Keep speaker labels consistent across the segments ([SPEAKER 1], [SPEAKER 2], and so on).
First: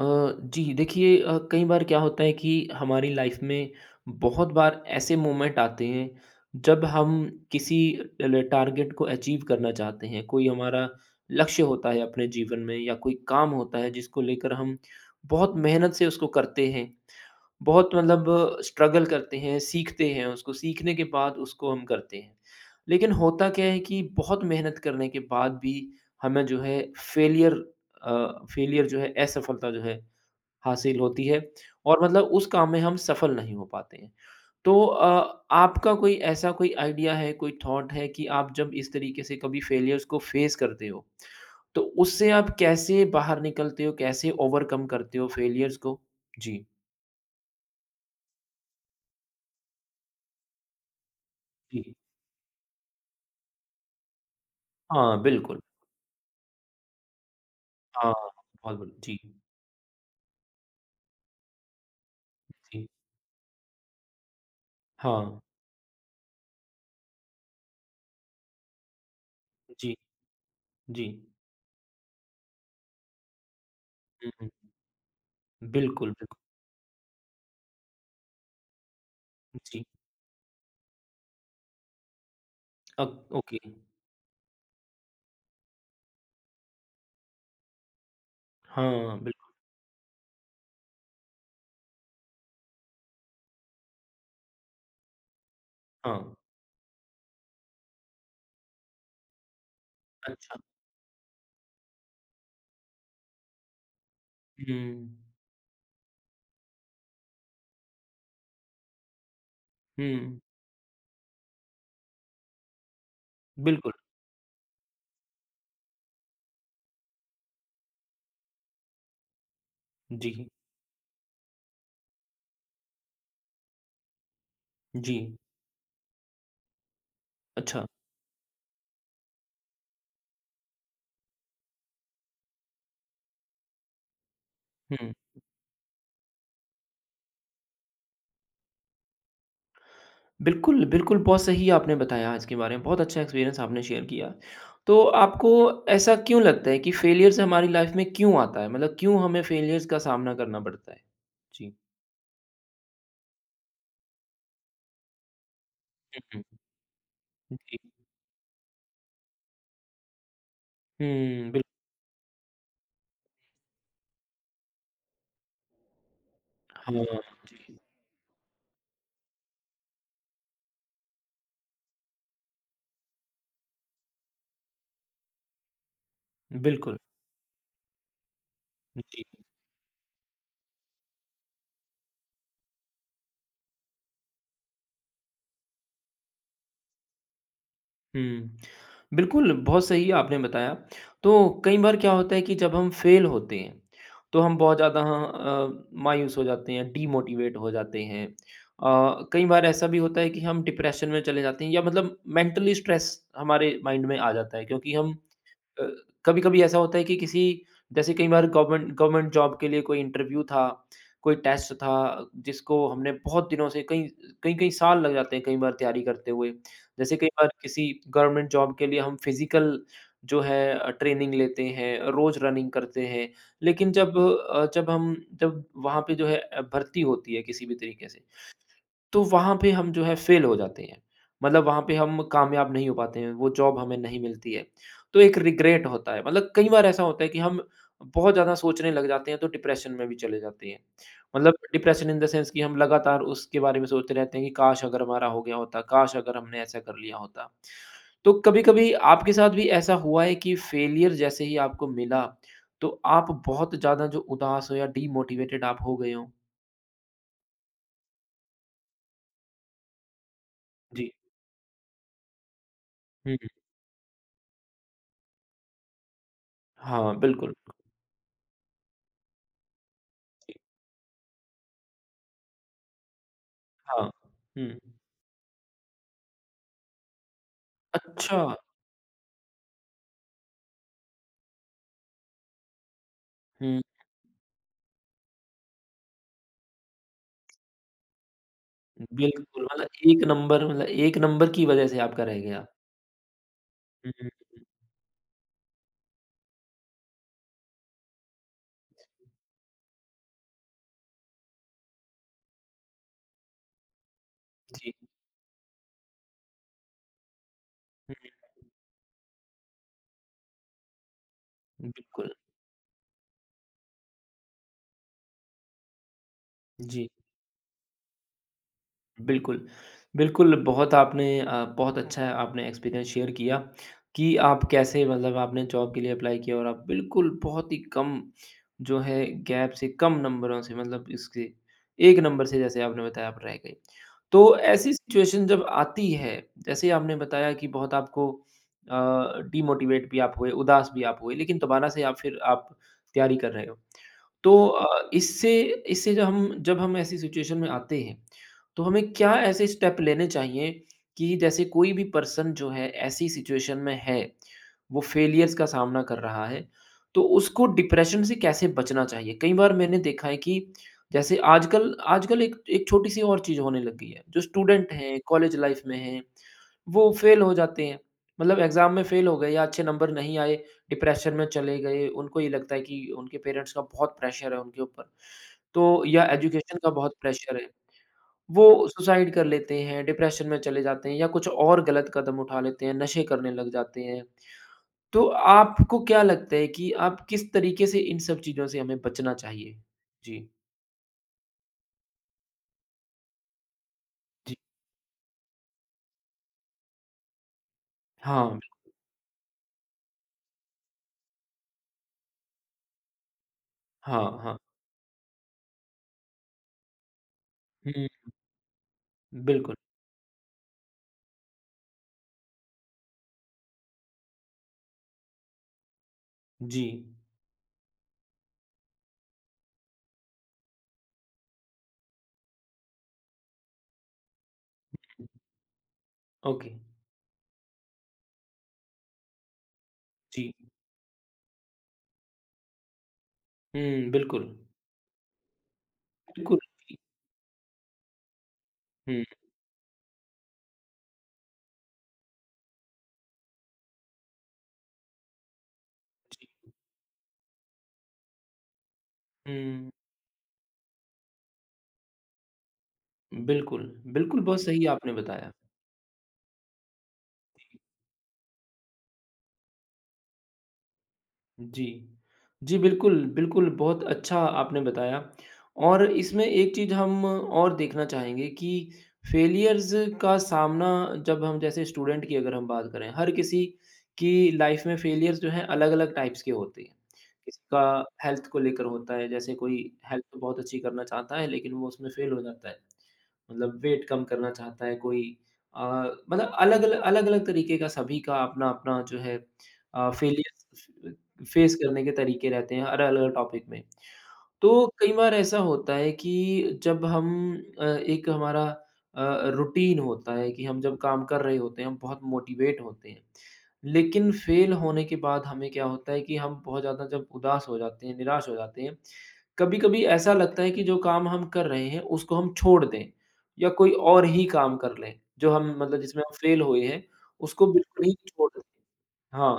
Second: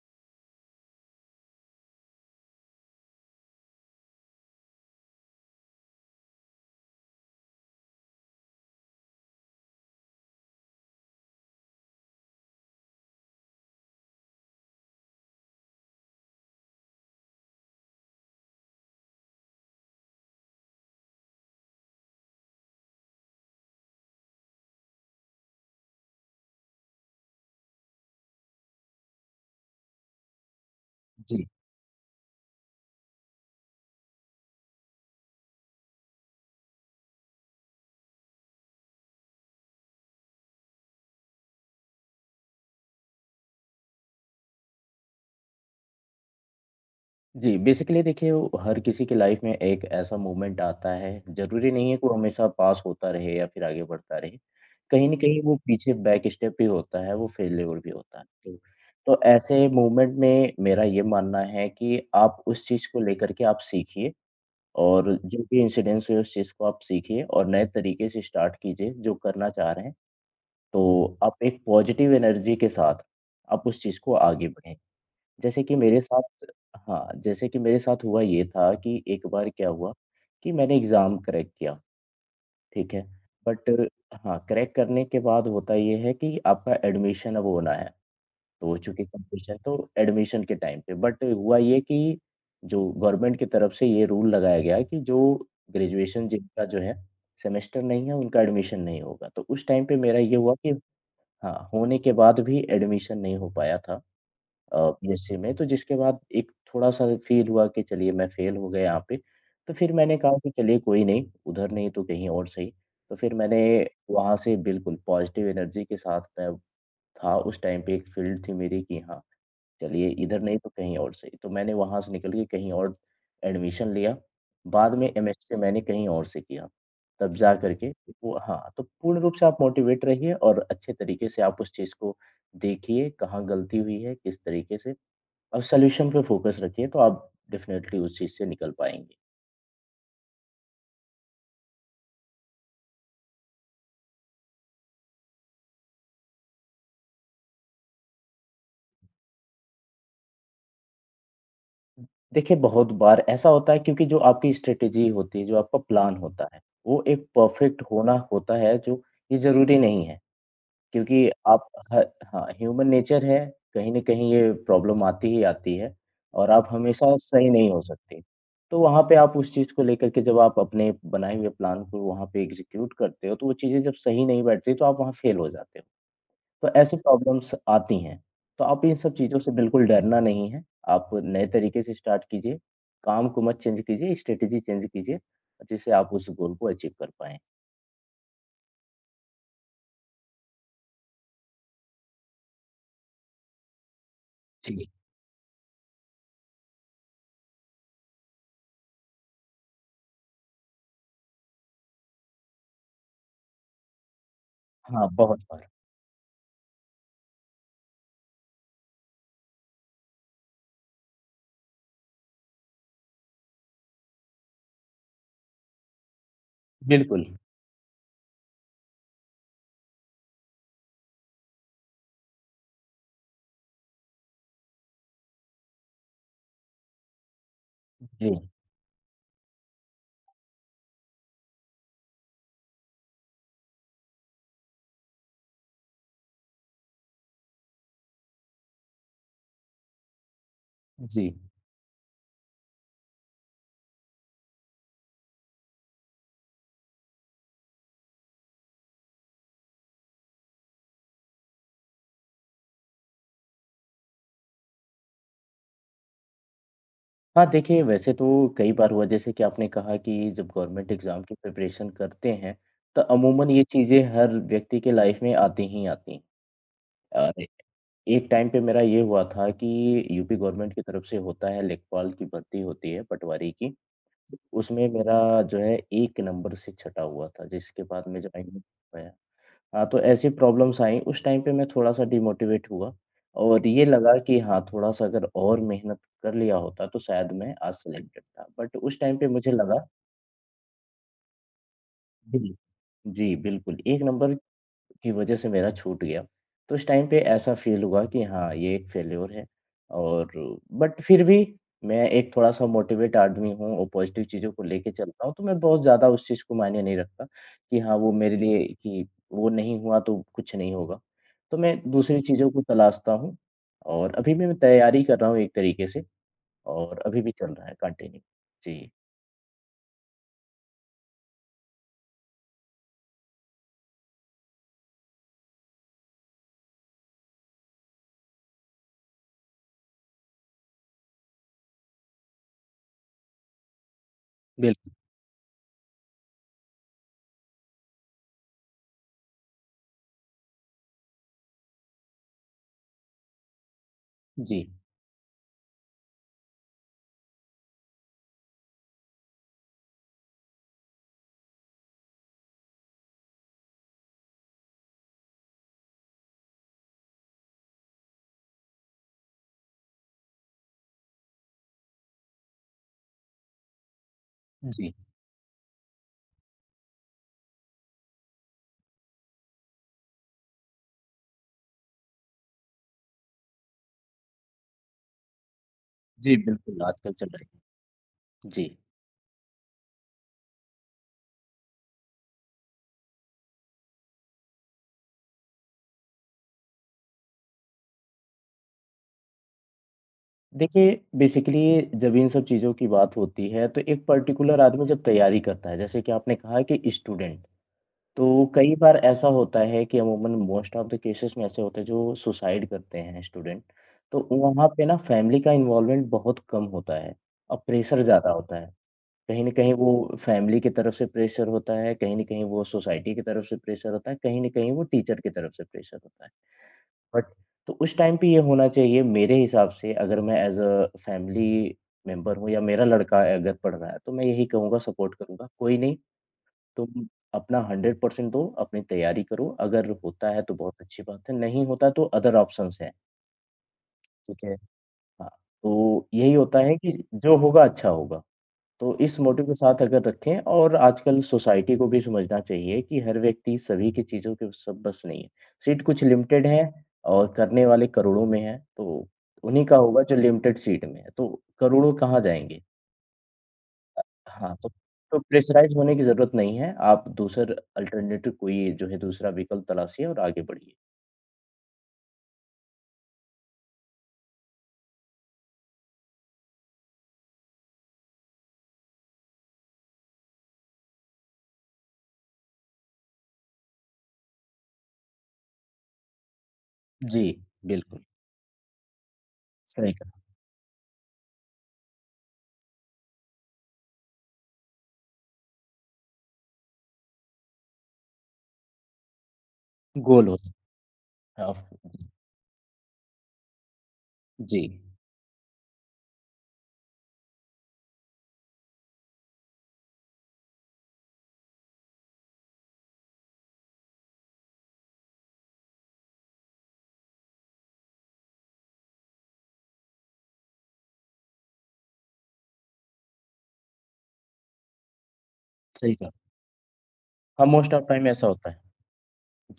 [SPEAKER 1] अ, जी देखिए कई बार क्या होता है कि हमारी लाइफ में बहुत बार ऐसे मोमेंट आते हैं जब हम किसी टारगेट को अचीव करना चाहते हैं, कोई हमारा लक्ष्य होता है अपने जीवन में या कोई काम होता है जिसको लेकर हम बहुत मेहनत से उसको करते हैं, बहुत मतलब स्ट्रगल करते हैं, सीखते हैं, उसको सीखने के बाद उसको हम करते हैं। लेकिन होता क्या है कि बहुत मेहनत करने के बाद भी हमें जो है फेलियर, फेलियर जो है, असफलता जो है हासिल होती है
[SPEAKER 2] जी।
[SPEAKER 1] और मतलब उस काम में हम सफल नहीं हो पाते हैं। तो आपका कोई ऐसा कोई आइडिया है, कोई थॉट है कि आप जब इस तरीके से कभी फेलियर्स को फेस करते हो, तो उससे आप कैसे बाहर निकलते हो, कैसे ओवरकम करते हो फेलियर्स को? जी।
[SPEAKER 2] जी, बेसिकली देखिए वो हर किसी की लाइफ़ में एक ऐसा मोमेंट आता है, ज़रूरी
[SPEAKER 1] जी।
[SPEAKER 2] नहीं है कि वो हमेशा पास होता रहे या फिर आगे बढ़ता रहे। कहीं न
[SPEAKER 1] हाँ,
[SPEAKER 2] कहीं वो
[SPEAKER 1] बिल्कुल।
[SPEAKER 2] पीछे बैक स्टेप भी होता है, वो फेल्योर भी
[SPEAKER 1] हाँ,
[SPEAKER 2] होता है। तो
[SPEAKER 1] बहुत बढ़िया। जी,
[SPEAKER 2] तो ऐसे मूवमेंट में मेरा ये मानना है कि आप उस चीज़
[SPEAKER 1] जी।
[SPEAKER 2] को लेकर के आप सीखिए और
[SPEAKER 1] हाँ,
[SPEAKER 2] जो भी इंसिडेंस हुए उस चीज़ को आप सीखिए और नए तरीके से स्टार्ट कीजिए, जो करना चाह रहे
[SPEAKER 1] जी,
[SPEAKER 2] हैं।
[SPEAKER 1] जी।
[SPEAKER 2] तो आप एक पॉजिटिव एनर्जी के साथ आप उस चीज़ को
[SPEAKER 1] हुँ,
[SPEAKER 2] आगे
[SPEAKER 1] हुँ।
[SPEAKER 2] बढ़ें। जैसे कि मेरे
[SPEAKER 1] बिल्कुल,
[SPEAKER 2] साथ
[SPEAKER 1] बिल्कुल।
[SPEAKER 2] हाँ, जैसे कि मेरे साथ हुआ ये था कि एक बार क्या
[SPEAKER 1] जी।
[SPEAKER 2] हुआ कि मैंने एग्ज़ाम क्रैक किया, ठीक है?
[SPEAKER 1] Uh, okay.
[SPEAKER 2] बट हाँ, क्रैक करने के बाद होता ये है कि आपका एडमिशन अब होना है, तो चूँकि
[SPEAKER 1] हाँ, बिल्कुल।
[SPEAKER 2] कंपटीशन तो एडमिशन के टाइम पे बट हुआ ये कि जो गवर्नमेंट की तरफ से ये रूल लगाया गया कि जो ग्रेजुएशन
[SPEAKER 1] हाँ,
[SPEAKER 2] जिनका जो है सेमेस्टर नहीं है, उनका एडमिशन नहीं होगा। तो उस टाइम पे मेरा ये हुआ
[SPEAKER 1] अच्छा।
[SPEAKER 2] कि हाँ, होने के बाद भी एडमिशन नहीं हो पाया था।
[SPEAKER 1] हुँ।
[SPEAKER 2] पीएससी में तो जिसके बाद एक थोड़ा-सा फ़ील हुआ कि चलिए मैं फ़ेल हो गया यहाँ पे। तो फिर मैंने कहा
[SPEAKER 1] हुँ,
[SPEAKER 2] कि चलिए कोई नहीं, उधर नहीं तो कहीं और सही। तो फिर मैंने
[SPEAKER 1] बिल्कुल।
[SPEAKER 2] वहाँ से बिल्कुल पॉज़िटिव एनर्जी के साथ मैं था उस टाइम पे एक फ़ील्ड थी मेरी कि हाँ, चलिए इधर
[SPEAKER 1] जी,
[SPEAKER 2] नहीं तो कहीं और सही। तो मैंने वहाँ से निकल के कहीं और एडमिशन लिया। बाद में
[SPEAKER 1] जी।
[SPEAKER 2] एमएससी मैंने कहीं और से किया। तब जा
[SPEAKER 1] अच्छा,
[SPEAKER 2] करके वो हाँ, तो पूर्ण रूप से आप मोटिवेट रहिए और अच्छे तरीके से आप उस चीज़ को देखिए, कहाँ गलती हुई है, किस तरीके से
[SPEAKER 1] हुँ।
[SPEAKER 2] और सॉल्यूशन पे फ़ोकस रखिए तो आप डेफ़िनेटली उस चीज़ से निकल पाएँगे।
[SPEAKER 1] बिल्कुल, बिल्कुल, बहुत सही आपने बताया आज के बारे में, बहुत अच्छा एक्सपीरियंस आपने शेयर किया। तो आपको ऐसा क्यों लगता है कि फेलियर्स हमारी लाइफ में क्यों आता है? मतलब क्यों हमें फेलियर्स का सामना करना पड़ता है? जी।
[SPEAKER 2] देखिए बहुत बार ऐसा होता है क्योंकि जो आपकी स्ट्रैटेजी होती है, जो आपका प्लान
[SPEAKER 1] हुँ, हुँ।
[SPEAKER 2] होता है, वो एक
[SPEAKER 1] जी।
[SPEAKER 2] परफ़ेक्ट होना होता है जो ये ज़रूरी नहीं है क्योंकि
[SPEAKER 1] हुँ, बिल्कुल।
[SPEAKER 2] आप ह हाँ, ह्यूमन नेचर है, कहीं न कहीं ये प्रॉब्लम आती ही आती है और आप
[SPEAKER 1] हाँ,
[SPEAKER 2] हमेशा सही नहीं
[SPEAKER 1] जी।
[SPEAKER 2] हो सकते। तो वहाँ पे आप उस चीज़ को लेकर के जब आप अपने बनाए हुए प्लान को वहाँ पे एग्ज़ीक्यूट करते हो, तो वो चीज़ें जब सही नहीं बैठती तो आप वहाँ फ़ेल हो जाते हो। तो ऐसी
[SPEAKER 1] बिल्कुल,
[SPEAKER 2] प्रॉब्लम्स आती हैं। तो आप इन सब
[SPEAKER 1] जी।
[SPEAKER 2] चीज़ों से बिल्कुल डरना नहीं है। आप नए तरीके से स्टार्ट कीजिए, काम को मत चेंज कीजिए, स्ट्रैटेजी चेंज कीजिए, जिससे आप उस गोल को अचीव कर पाएँ।
[SPEAKER 1] हुँ। बिल्कुल, बहुत सही आपने बताया। तो कई बार क्या होता है कि जब हम फेल होते हैं, तो हम बहुत
[SPEAKER 2] जी।
[SPEAKER 1] ज़्यादा मायूस हो जाते हैं, डीमोटिवेट हो जाते हैं। कई बार ऐसा भी होता है कि हम डिप्रेशन में चले जाते हैं या मतलब मेंटली स्ट्रेस हमारे माइंड में आ जाता है क्योंकि
[SPEAKER 2] हाँ,
[SPEAKER 1] हम
[SPEAKER 2] बहुत बार।
[SPEAKER 1] अ, कभी-कभी ऐसा होता है कि किसी जैसे कई बार गवर्नमेंट गवर्नमेंट जॉब के लिए कोई इंटरव्यू था, कोई टेस्ट था, जिसको हमने बहुत दिनों से कई कई-कई साल लग जाते हैं कई बार तैयारी करते हुए। जैसे
[SPEAKER 2] बिल्कुल,
[SPEAKER 1] कई बार किसी गवर्नमेंट जॉब के लिए हम फिज़िकल जो है ट्रेनिंग लेते हैं, रोज़ रनिंग करते हैं। लेकिन जब हम जब वहाँ पे जो है भर्ती होती है किसी भी तरीके से,
[SPEAKER 2] जी,
[SPEAKER 1] तो वहाँ पे हम जो है फ़ेल हो जाते हैं। मतलब वहाँ पे हम कामयाब नहीं हो पाते हैं, वो जॉब हमें नहीं मिलती है। तो एक रिग्रेट होता है, मतलब कई बार ऐसा होता है कि हम बहुत ज़्यादा सोचने लग जाते हैं, तो डिप्रेशन में भी चले जाते हैं।
[SPEAKER 2] जी।
[SPEAKER 1] मतलब डिप्रेशन इन द सेंस कि हम लगातार उसके बारे में सोचते रहते हैं कि काश अगर हमारा हो गया होता, काश अगर हमने ऐसा कर लिया होता। तो कभी-कभी आपके साथ भी ऐसा हुआ है कि फ़ेलियर जैसे ही आपको मिला, तो आप बहुत ज़्यादा जो उदास हो या डीमोटिवेटेड आप हो गए हों?
[SPEAKER 2] हाँ, देखिए वैसे तो कई बार हुआ जैसे कि आपने कहा कि जब गवर्नमेंट
[SPEAKER 1] जी।
[SPEAKER 2] एग्ज़ाम की प्रिपरेशन करते हैं, तो
[SPEAKER 1] हुँ,
[SPEAKER 2] अमूमन ये
[SPEAKER 1] हुँ।
[SPEAKER 2] चीज़ें हर व्यक्ति के लाइफ़ में आती ही आती हैं।
[SPEAKER 1] हाँ,
[SPEAKER 2] और
[SPEAKER 1] बिल्कुल।
[SPEAKER 2] एक टाइम पे मेरा ये हुआ था कि यूपी गवर्नमेंट की तरफ से होता है लेखपाल की भर्ती होती है, पटवारी की।
[SPEAKER 1] हाँ, हुँ।
[SPEAKER 2] उसमें मेरा जो है 1 नंबर से छँटा हुआ था, जिसके बाद मैं
[SPEAKER 1] अच्छा,
[SPEAKER 2] ज्वाइन नहीं कर पाया। हाँ, तो ऐसी प्रॉब्लम्स आई, उस टाइम पे मैं थोड़ा-सा डिमोटिवेट हुआ और
[SPEAKER 1] हुँ,
[SPEAKER 2] ये लगा कि हाँ, थोड़ा-सा अगर और मेहनत कर लिया होता तो शायद मैं आज सिलेक्टेड था। बट उस टाइम पे मुझे
[SPEAKER 1] बिल्कुल,
[SPEAKER 2] लगा
[SPEAKER 1] मतलब एक नंबर की वजह से आपका रह
[SPEAKER 2] जी,
[SPEAKER 1] गया।
[SPEAKER 2] जी, बिल्कुल, 1
[SPEAKER 1] हुँ, हुँ,
[SPEAKER 2] नंबर
[SPEAKER 1] हुँ,
[SPEAKER 2] की वजह से मेरा छूट गया। तो उस टाइम पे ऐसा फ़ील हुआ कि हाँ, ये एक फ़ेल्योर है और बट फिर भी मैं एक थोड़ा-सा मोटिवेट आदमी हूँ और पॉज़िटिव चीज़ों को लेके
[SPEAKER 1] जी।
[SPEAKER 2] चलता हूँ, तो मैं बहुत ज़्यादा उस चीज़ को मायने नहीं रखता कि हाँ, वो मेरे लिए कि वो नहीं हुआ तो कुछ नहीं होगा। तो मैं
[SPEAKER 1] हुँ,
[SPEAKER 2] दूसरी
[SPEAKER 1] बिल्कुल,
[SPEAKER 2] चीज़ों को तलाशता हूँ और अभी भी मैं तैयारी कर रहा हूँ एक तरीके से और
[SPEAKER 1] जी।
[SPEAKER 2] अभी भी चल रहा है कंटिन्यू। जी,
[SPEAKER 1] बिल्कुल। बिल्कुल, बहुत आपने बहुत अच्छा है, आपने एक्सपीरियंस शेयर किया कि आप कैसे मतलब आपने जॉब के लिए अप्लाई किया और आप बिल्कुल बहुत ही कम जो है गैप से कम नंबरों से मतलब इसके 1 नंबर से जैसे आपने बताया आप रह गए। तो
[SPEAKER 2] बिल्कुल।
[SPEAKER 1] ऐसी सिचुएशन जब आती है, जैसे आपने बताया कि बहुत आपको डिमोटिवेट भी आप हुए, उदास भी आप हुए, लेकिन दोबारा से आप फिर आप तैयारी कर रहे हो। तो
[SPEAKER 2] जी,
[SPEAKER 1] इससे इससे जब हम ऐसी सिचुएशन में आते हैं तो हमें क्या ऐसे स्टेप लेने चाहिए कि जैसे कोई भी पर्सन जो है ऐसी सिचुएशन में है, वो फेलियर्स का सामना कर रहा है, तो उसको डिप्रेशन से कैसे बचना चाहिए? कई बार मैंने देखा है कि जैसे आजकल आजकल एक एक छोटी-सी और चीज़ होने लग गई है, जो
[SPEAKER 2] जी।
[SPEAKER 1] स्टूडेंट हैं, कॉलेज लाइफ में हैं, वो फेल हो जाते हैं। मतलब एग्ज़ाम में फेल हो गए या अच्छे नंबर नहीं आए, डिप्रेशन में चले गए, उनको ये लगता है कि उनके पेरेंट्स का बहुत प्रेशर है उनके ऊपर, तो या
[SPEAKER 2] जी,
[SPEAKER 1] एजुकेशन
[SPEAKER 2] बिल्कुल
[SPEAKER 1] का
[SPEAKER 2] आजकल
[SPEAKER 1] बहुत
[SPEAKER 2] चल रही
[SPEAKER 1] प्रेशर है।
[SPEAKER 2] है। जी।
[SPEAKER 1] वो सुसाइड कर लेते हैं, डिप्रेशन में चले जाते हैं या कुछ और गलत कदम उठा लेते हैं, नशे करने लग जाते हैं। तो आपको क्या लगता है कि आप किस तरीके से इन सब चीज़ों से हमें बचना चाहिए? जी।
[SPEAKER 2] देखिए, बेसिकली जब इन सब चीज़ों की बात होती है, तो एक
[SPEAKER 1] जी।
[SPEAKER 2] पर्टिकुलर आदमी जब तैयारी करता है, जैसे कि आपने कहा कि स्टूडेंट, तो
[SPEAKER 1] हाँ,
[SPEAKER 2] कई बार ऐसा होता है कि अमूमन मोस्ट ऑफ द केसेस में ऐसे होते हैं जो सुसाइड करते हैं स्टूडेंट,
[SPEAKER 1] हाँ,
[SPEAKER 2] तो
[SPEAKER 1] हाँ।
[SPEAKER 2] वहाँ पे ना फैमिली का इन्वॉल्वमेंट बहुत कम होता है और प्रेशर
[SPEAKER 1] हुँ,
[SPEAKER 2] ज़्यादा होता है। कहीं न कहीं
[SPEAKER 1] बिल्कुल।
[SPEAKER 2] वो फैमिली की तरफ से प्रेशर होता है, कहीं न कहीं वो सोसाइटी की तरफ से प्रेशर होता है, कहीं न कहीं वो टीचर की तरफ से प्रेशर होता है।
[SPEAKER 1] जी।
[SPEAKER 2] बट तो उस टाइम पे ये होना चाहिए मेरे हिसाब से अगर मैं एज़ अ फैमिली मेंबर हूँ या मेरा लड़का अगर पढ़ रहा है, तो मैं यही कहूँगा सपोर्ट करूँगा, कोई नहीं
[SPEAKER 1] ओके।
[SPEAKER 2] तुम अपना 100% दो, अपनी तैयारी करो, अगर होता है
[SPEAKER 1] जी।
[SPEAKER 2] तो बहुत अच्छी बात है, नहीं होता तो अदर ऑप्शंस हैं।
[SPEAKER 1] हुँ,
[SPEAKER 2] ठीक
[SPEAKER 1] बिल्कुल।
[SPEAKER 2] है। हाँ, तो यही
[SPEAKER 1] बिल्कुल।
[SPEAKER 2] होता है कि जो होगा अच्छा होगा। तो इस
[SPEAKER 1] हुँ,
[SPEAKER 2] मोटिव के साथ अगर रखें और आजकल सोसाइटी को भी समझना चाहिए कि हर व्यक्ति सभी की चीज़ों के सब बस नहीं है। सीट कुछ लिमिटेड
[SPEAKER 1] जी।
[SPEAKER 2] है और करने वाले करोड़ों में हैं, तो उन्हीं का
[SPEAKER 1] हुँ,
[SPEAKER 2] होगा जो लिमिटेड सीट में है, तो करोड़ों कहाँ जाएँगे?
[SPEAKER 1] बिल्कुल। बिल्कुल,
[SPEAKER 2] हाँ,
[SPEAKER 1] बहुत
[SPEAKER 2] तो
[SPEAKER 1] सही आपने
[SPEAKER 2] तो
[SPEAKER 1] बताया।
[SPEAKER 2] प्रेशराइज़ होने की ज़रूरत नहीं है, आप दूसर अल्टरनेटिव कोई जो है दूसरा विकल्प तलाशिए और आगे बढ़िए।
[SPEAKER 1] जी। जी, बिल्कुल, बिल्कुल, बहुत अच्छा आपने बताया और इसमें एक चीज़ हम और देखना चाहेंगे कि फेलियर्स का सामना जब हम जैसे स्टूडेंट की अगर हम बात करें, हर किसी की लाइफ में फेलियर्स जो हैं अलग-अलग टाइप्स के होते हैं।
[SPEAKER 2] जी,
[SPEAKER 1] किसी का
[SPEAKER 2] बिल्कुल,
[SPEAKER 1] हेल्थ को लेकर होता है, जैसे कोई
[SPEAKER 2] सही कहा।
[SPEAKER 1] हेल्थ तो बहुत अच्छी करना चाहता है लेकिन वो उसमें फेल हो जाता है। मतलब वेट कम करना चाहता है कोई, अ, मतलब अलग-अलग तरीके का सभी का अपना-अपना जो है
[SPEAKER 2] गोल होता
[SPEAKER 1] फेलियर्स
[SPEAKER 2] है।
[SPEAKER 1] फेस करने
[SPEAKER 2] हाँ,
[SPEAKER 1] के तरीके रहते हैं, अलग-अलग टॉपिक में।
[SPEAKER 2] जी,
[SPEAKER 1] तो कई बार ऐसा होता है कि जब हम एक हमारा अ, रूटीन होता है कि हम जब काम कर रहे होते हैं, हम बहुत मोटिवेट होते हैं। लेकिन फेल होने के बाद हमें क्या होता है कि हम बहुत ज़्यादा जब उदास हो जाते हैं, निराश हो जाते हैं, कभी-कभी ऐसा लगता है कि जो काम हम कर रहे हैं, उसको हम छोड़ दें या कोई और ही काम कर लें, जो हम
[SPEAKER 2] सही
[SPEAKER 1] मतलब
[SPEAKER 2] कहा।
[SPEAKER 1] जिसमें हम फेल हुए हैं,
[SPEAKER 2] हाँ,
[SPEAKER 1] उसको
[SPEAKER 2] मोस्ट ऑफ टाइम
[SPEAKER 1] बिल्कुल ही
[SPEAKER 2] ऐसा होता
[SPEAKER 1] छोड़
[SPEAKER 2] है।
[SPEAKER 1] दें।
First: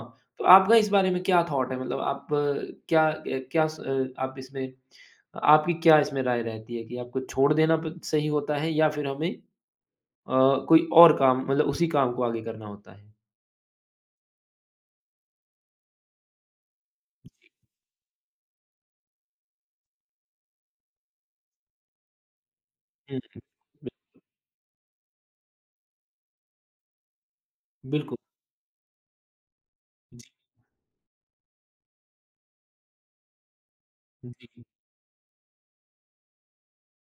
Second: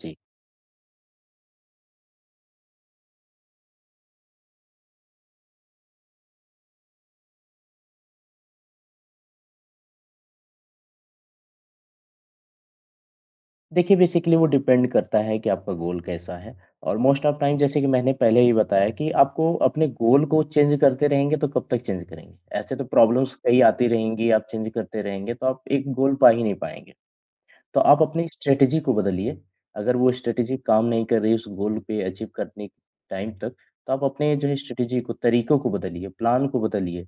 [SPEAKER 2] जी।
[SPEAKER 1] तो आपका इस बारे में क्या थॉट है? मतलब आप क्या क्या स अ, आप इसमें आपकी क्या इसमें राय रहती है कि आपको छोड़ देना ब सही होता है या फिर हमें अ, कोई और काम मतलब उसी काम को आगे करना होता है?
[SPEAKER 2] देखिए, बेसिकली वो डिपेंड करता है कि आपका गोल कैसा है और मोस्ट ऑफ टाइम जैसे कि मैंने पहले ही बताया कि आपको अपने गोल को चेंज करते रहेंगे, तो कब तक चेंज करेंगे? ऐसे तो
[SPEAKER 1] हुँ,
[SPEAKER 2] प्रॉब्लम्स
[SPEAKER 1] हुँ।
[SPEAKER 2] कई आती
[SPEAKER 1] बिल
[SPEAKER 2] रहेंगी, आप चेंज करते रहेंगे, तो आप एक गोल पा ही नहीं पाएँगे। तो आप
[SPEAKER 1] बिल्कुल।
[SPEAKER 2] अपनी स्ट्रैटेजी को बदलिए, अगर वो
[SPEAKER 1] जी,
[SPEAKER 2] स्ट्रैटेजी काम नहीं कर रही उस गोल पे अचीव करने टाइम तक, तो आप अपने जो
[SPEAKER 1] जी।
[SPEAKER 2] है स्ट्रैटेजी को, तरीकों को बदलिए, प्लान को बदलिए।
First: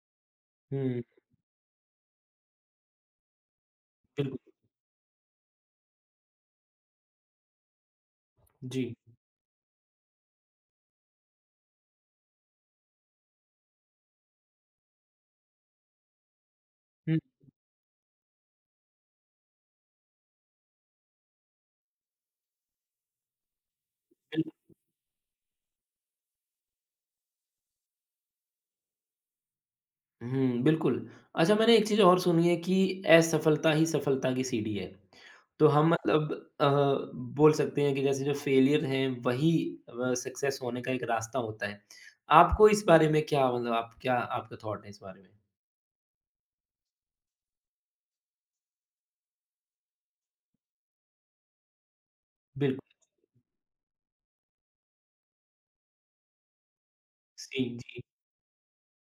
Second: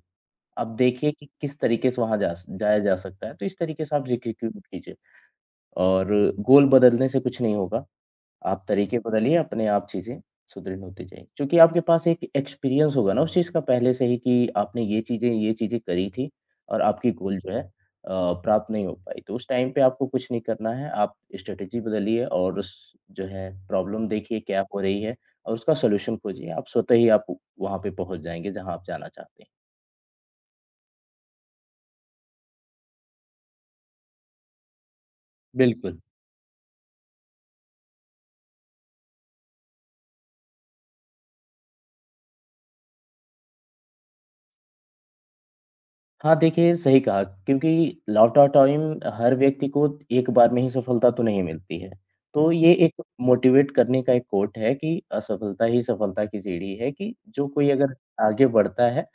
[SPEAKER 2] आप
[SPEAKER 1] हुँ,
[SPEAKER 2] देखिए कि किस तरीके से वहाँ जा स जाया जा सकता है, तो इस तरीके से आप
[SPEAKER 1] बिल्कुल।
[SPEAKER 2] एग्ज़ीक्यूट कीजिए और गोल बदलने से कुछ नहीं होगा। आप
[SPEAKER 1] जी।
[SPEAKER 2] तरीके बदलिए, अपने आप चीज़ें सुदृढ़ होती जाएँगी। क्योंकि आपके पास एक एक्सपीरियंस होगा ना उस चीज़ का पहले से ही कि आपने ये चीज़ें करी थी और आपकी
[SPEAKER 1] हुँ।
[SPEAKER 2] गोल जो है अ, प्राप्त नहीं हो पाई। तो उस टाइम पे आपको कुछ नहीं करना है, आप स्ट्रैटेजी बदलिए और उस जो है प्रॉब्लम देखिए क्या हो रही है और उसका सॉल्यूशन खोजिए। आप स्वतः ही आप वहाँ पे पहुँच जाएँगे जहाँ आप जाना चाहते हैं।
[SPEAKER 1] हुँ, बिल्कुल। अच्छा, मैंने एक चीज़ और सुनी है कि असफलता ही सफलता की सीढ़ी है। तो हम
[SPEAKER 2] बिल्कुल।
[SPEAKER 1] मतलब अ, बोल सकते हैं कि जैसे जो फेलियर है वही सक्सेस होने का एक रास्ता होता है। आपको इस बारे में क्या मतलब आप क्या आपका थॉट है इस बारे में?
[SPEAKER 2] हाँ, देखिए सही कहा क्योंकि लौट ऑफ टाइम हर व्यक्ति को एक बार में ही सफलता तो नहीं मिलती है। तो ये
[SPEAKER 1] बिल्कुल,
[SPEAKER 2] एक मोटिवेट करने का एक कोट है कि असफलता ही सफलता की सीढ़ी है कि जो
[SPEAKER 1] जी,
[SPEAKER 2] कोई अगर
[SPEAKER 1] जी।
[SPEAKER 2] आगे बढ़ता है,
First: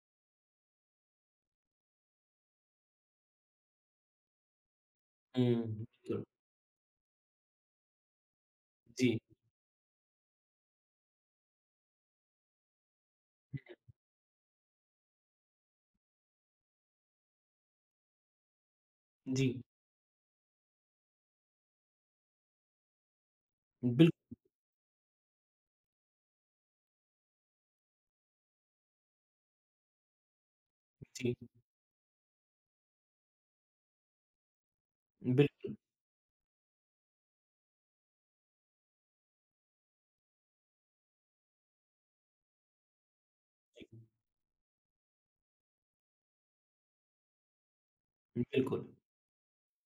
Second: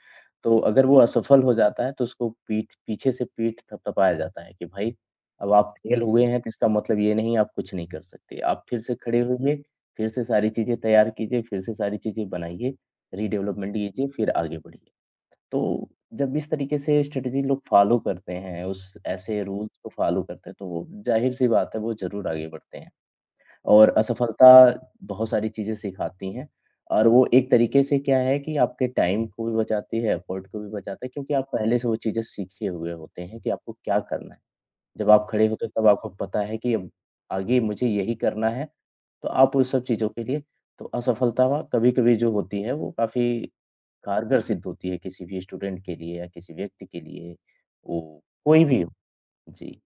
[SPEAKER 2] तो अगर वो असफल हो जाता है तो उसको पीठ पीछे से पीठ थपथपाया जाता है कि भाई अब
[SPEAKER 1] हुँ,
[SPEAKER 2] आप फेल हुए
[SPEAKER 1] बिल्कुल।
[SPEAKER 2] हैं तो इसका मतलब ये नहीं आप कुछ नहीं कर सकते। आप फिर से
[SPEAKER 1] जी,
[SPEAKER 2] खड़े होइए, फिर से सारी चीज़ें तैयार कीजिए, फिर से सारी चीज़ें बनाइए, रीडेवलपमेंट कीजिए, फिर आगे बढ़िए। तो जब इस तरीके से स्ट्रेटेजी लोग फॉलो करते हैं, उस ऐसे
[SPEAKER 1] जी।
[SPEAKER 2] रूल्स को फॉलो करते हैं, तो वो ज़ाहिर-सी बात है, वो ज़रूर आगे बढ़ते हैं। और
[SPEAKER 1] बिल्कुल,
[SPEAKER 2] असफलता बहुत सारी चीज़ें सिखाती हैं और वो एक तरीके से क्या है कि आपके टाइम को भी बचाती है, एफर्ट को भी बचाती है क्योंकि
[SPEAKER 1] जी।
[SPEAKER 2] आप पहले से वो चीज़ें सीखे हुए होते हैं कि आपको क्या करना है। जब आप खड़े होते हैं,
[SPEAKER 1] बिल्कुल,
[SPEAKER 2] तब आपको पता है कि अब आगे मुझे यही करना है, तो आप उन सब चीज़ों के लिए तो असफलता कभी-कभी जो होती है, वो काफ़ी
[SPEAKER 1] जी।
[SPEAKER 2] कारगर सिद्ध होती है किसी भी स्टूडेंट के लिए या किसी व्यक्ति के लिए, वो कोई भी
[SPEAKER 1] बिल्कुल।
[SPEAKER 2] हो। जी,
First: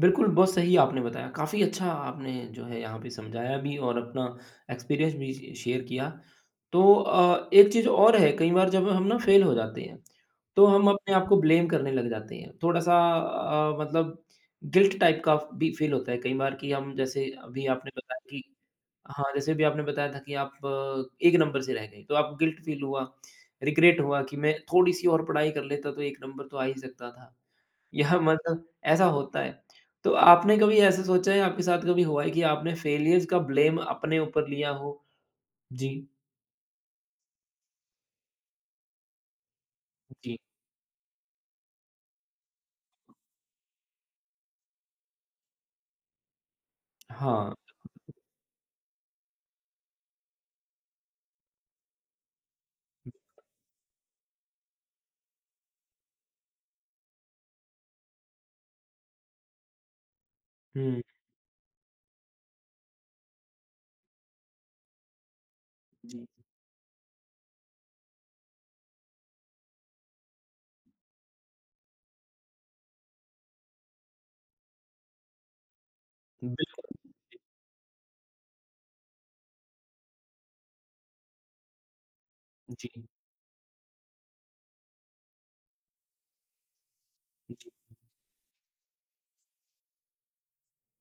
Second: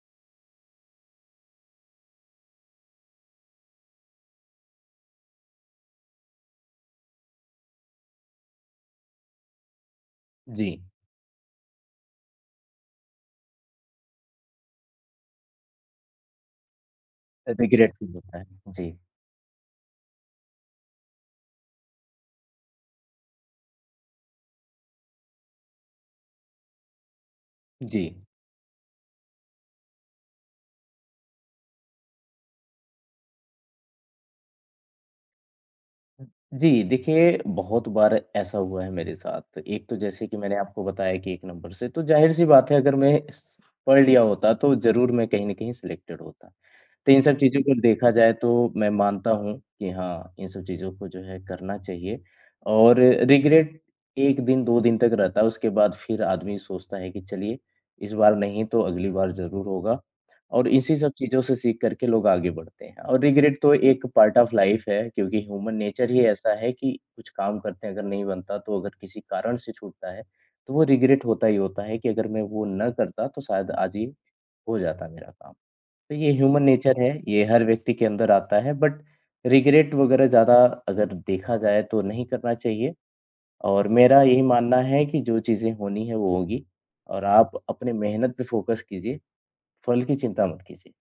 [SPEAKER 1] बिल्कुल, बहुत सही आपने बताया। काफ़ी अच्छा आपने जो है यहाँ पे समझाया भी और अपना एक्सपीरियंस भी श शेयर किया। तो एक चीज़ और है, कई बार जब हम ना फेल हो जाते हैं, तो
[SPEAKER 2] जी,
[SPEAKER 1] हम अपने आप को ब्लेम करने लग जाते हैं। थोड़ा-सा मतलब गिल्ट टाइप का भी फ़ील होता है कई बार कि हम जैसे अभी आपने
[SPEAKER 2] रिग्रेट फील
[SPEAKER 1] बताया
[SPEAKER 2] होता
[SPEAKER 1] कि
[SPEAKER 2] है। जी,
[SPEAKER 1] हाँ, जैसे भी आपने बताया था कि आप 1 नंबर से रह गए, तो आपको गिल्ट फ़ील हुआ, रिग्रेट हुआ कि मैं थोड़ी-सी और पढ़ाई कर लेता तो 1 नंबर तो आ ही सकता था।
[SPEAKER 2] जी।
[SPEAKER 1] यह मतलब ऐसा होता है। तो आपने कभी ऐसा सोचा है, आपके साथ कभी हुआ है कि आपने फेलियर्स का ब्लेम अपने ऊपर लिया हो? जी।
[SPEAKER 2] जी, देखिए बहुत बार ऐसा हुआ है मेरे साथ। एक तो जैसे कि
[SPEAKER 1] जी।
[SPEAKER 2] मैंने आपको बताया कि 1 नंबर से, तो ज़ाहिर-सी बात है अगर मैं स पढ़ लिया होता तो ज़रूर मैं कहीं न कहीं सिलेक्टेड होता। तो इन सब
[SPEAKER 1] हाँ।
[SPEAKER 2] चीज़ों को देखा जाए तो मैं मानता हूँ कि हाँ, इन सब चीज़ों को जो है करना चाहिए और रिग्रेट 1 दिन 2 दिन तक रहता है, उसके बाद फिर आदमी सोचता है कि चलिए, इस बार नहीं तो अगली बार ज़रूर होगा और इसी
[SPEAKER 1] हुँ।
[SPEAKER 2] सब चीज़ों से सीख कर के लोग आगे बढ़ते हैं और रिग्रेट तो एक पार्ट ऑफ लाइफ़ है क्योंकि ह्यूमन नेचर
[SPEAKER 1] जी।
[SPEAKER 2] ही ऐसा है कि कुछ काम करते हैं, अगर नहीं बनता तो अगर किसी कारण से छूटता है, तो वो रिग्रेट होता ही होता है कि अगर मैं वो ना करता तो शायद आज ये हो जाता मेरा काम। तो ये ह्यूमन नेचर
[SPEAKER 1] बिल्कुल।
[SPEAKER 2] है, ये हर व्यक्ति के अंदर आता है बट रिग्रेट वगैरह ज़्यादा अगर देखा जाए तो नहीं करना
[SPEAKER 1] जी।
[SPEAKER 2] चाहिए और मेरा यही मानना है कि जो चीज़ें होनी है वो होगी और आप अपने मेहनत पे फ़ोकस कीजिए, फल की चिंता मत कीजिए।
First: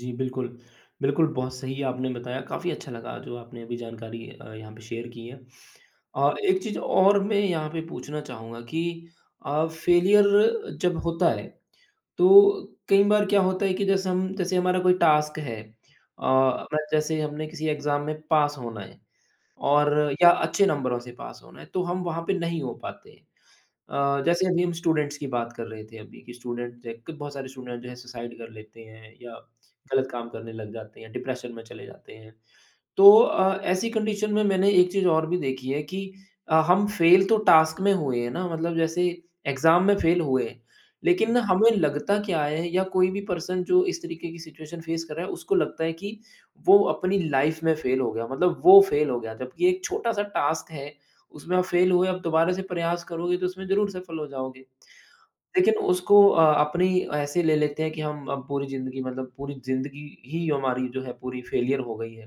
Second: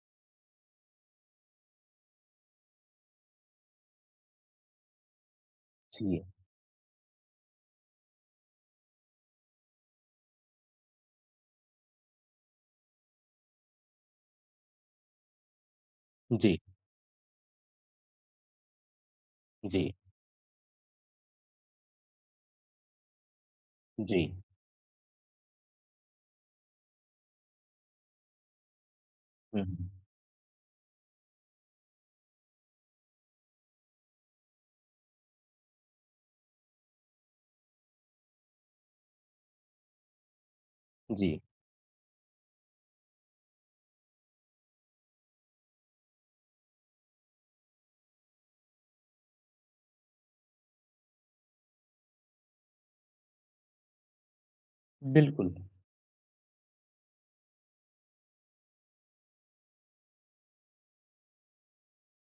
[SPEAKER 1] जी, बिल्कुल। बिल्कुल, बहुत सही आपने बताया, काफ़ी अच्छा लगा जो आपने अभी जानकारी यहाँ पे शेयर की है।
[SPEAKER 2] जी,
[SPEAKER 1] एक चीज़ और मैं यहाँ पे पूछना चाहूँगा कि फेलियर जब होता है, तो कई बार क्या होता है कि जैसे हम जैसे हमारा कोई टास्क है,
[SPEAKER 2] जी,
[SPEAKER 1] मैं जैसे हमने किसी एग्ज़ाम में पास होना है
[SPEAKER 2] जी,
[SPEAKER 1] और या अच्छे नंबरों से पास होना है, तो हम वहाँ पे नहीं हो पाते।
[SPEAKER 2] जी।
[SPEAKER 1] जैसे अभी हम स्टूडेंट्स की बात कर रहे थे अभी कि स्टूडेंट एक बहुत सारे स्टूडेंट जो है सुसाइड कर लेते हैं या
[SPEAKER 2] हुँ, हुँ।
[SPEAKER 1] गलत काम करने लग जाते हैं, डिप्रेशन में चले जाते हैं। तो ऐसी कंडीशन में मैंने एक चीज़ और भी देखी है कि हम फेल तो टास्क में हुए हैं ना, मतलब जैसे एग्ज़ाम में फेल हुए हैं। लेकिन
[SPEAKER 2] जी,
[SPEAKER 1] ना हमें लगता क्या है या कोई भी पर्सन जो इस तरीके की सिचुएशन फेस कर रहा है, उसको लगता है कि वो अपनी लाइफ़ में फेल हो गया, मतलब वो फेल हो गया। जबकि एक छोटा-सा टास्क है, उसमें आप फेल हुए, आप दोबारा से प्रयास करोगे तो उसमें ज़रूर सफल हो जाओगे।
[SPEAKER 2] बिल्कुल।
[SPEAKER 1] लेकिन उसको अपनी ऐसे ले लेते हैं कि हम अब पूरी ज़िंदगी, ही हमारी जो है पूरी फेलियर हो गई है।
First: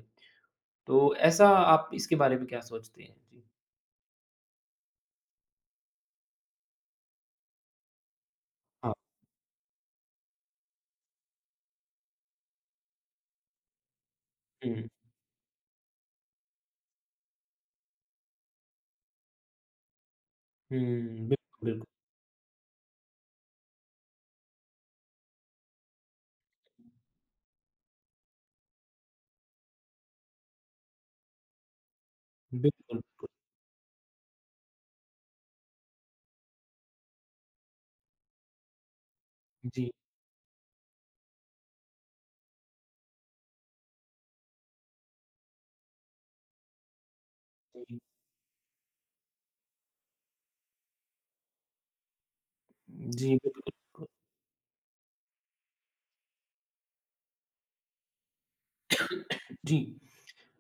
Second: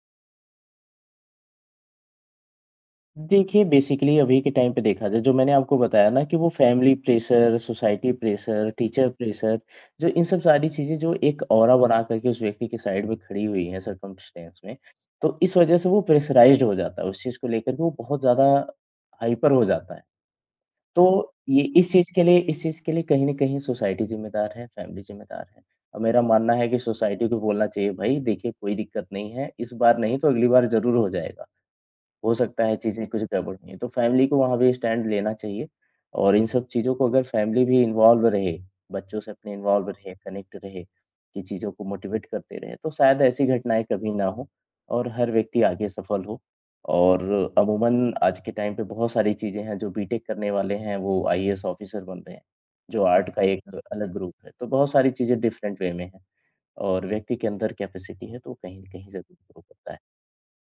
[SPEAKER 1] तो ऐसा आप इसके बारे में क्या सोचते हैं? जी।
[SPEAKER 2] देखिए, बेसिकली अभी के टाइम पे देखा जाए, जो मैंने आपको बताया ना कि वो फैमिली प्रेशर, सोसाइटी प्रेशर,
[SPEAKER 1] हाँ।
[SPEAKER 2] टीचर प्रेशर, जो इन सब सारी चीज़ें जो एक औरा बना करके उस व्यक्ति के साइड में खड़ी हुई हैं सर्कमस्टेंस में,
[SPEAKER 1] हुँ,
[SPEAKER 2] तो इस वज़ह से वो प्रेशराइज़्ड हो जाता है। उस चीज़ को लेकर के वो बहुत ज़्यादा हाइपर हो जाता है। तो
[SPEAKER 1] हुँ,
[SPEAKER 2] ये
[SPEAKER 1] बिल्कुल, बिल्कुल,
[SPEAKER 2] इस चीज़ के लिए इस चीज़ के लिए कहीं न कहीं सोसाइटी ज़िम्मेदार है, फैमिली ज़िम्मेदार है। और मेरा मानना है कि सोसाइटी को बोलना चाहिए, "भई देखिए कोई दिक्कत नहीं है, इस बार नहीं तो अगली बार ज़रूर हो जाएगा।" हो सकता है
[SPEAKER 1] बिल्कुल,
[SPEAKER 2] चीज़ें कुछ
[SPEAKER 1] बिल्कुल।
[SPEAKER 2] गड़बड़ हुई हैं। तो फैमिली को वहाँ भी स्टैंड लेना चाहिए और इन सब चीज़ों को अगर फैमिली भी इन्वॉल्व रहे, बच्चों से अपने इन्वॉल्व
[SPEAKER 1] जी,
[SPEAKER 2] रहे, कनेक्ट रहे, कि चीज़ों को मोटिवेट करते रहें, तो शायद ऐसी घटनाएँ कभी ना हो और हर व्यक्ति आगे सफल हो। और
[SPEAKER 1] जी,
[SPEAKER 2] अमूमन आज के टाइम पे बहुत सारी चीज़ें हैं, जो बीटेक करने वाले हैं, वो आईएएस ऑफ़िसर बन रहे हैं, जो आर्ट
[SPEAKER 1] जी,
[SPEAKER 2] का
[SPEAKER 1] बिल्कुल,
[SPEAKER 2] एक
[SPEAKER 1] बिल्कुल।
[SPEAKER 2] अलग ग्रुप है। तो बहुत सारी चीज़ें डिफरेंट वे में हैं और व्यक्ति के अंदर कैपेसिटी है, तो कहीं न कहीं ज़रूर ग्रो
[SPEAKER 1] जी,
[SPEAKER 2] करता है।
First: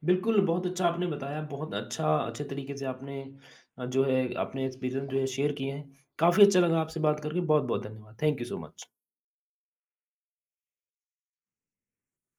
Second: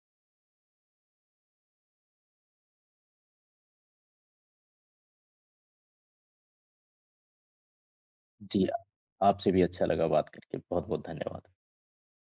[SPEAKER 1] बिल्कुल, बहुत अच्छा आपने बताया, बहुत अच्छा अच्छे तरीके से आपने जो है अपने एक्सपीरियंस जो है शेयर किए हैं। काफ़ी अच्छा लगा आपसे बात करके, बहुत-बहुत धन्यवाद। थैंक यू सो
[SPEAKER 2] जी,
[SPEAKER 1] मच।
[SPEAKER 2] आपसे भी अच्छा लगा बात करके। बहुत-बहुत धन्यवाद।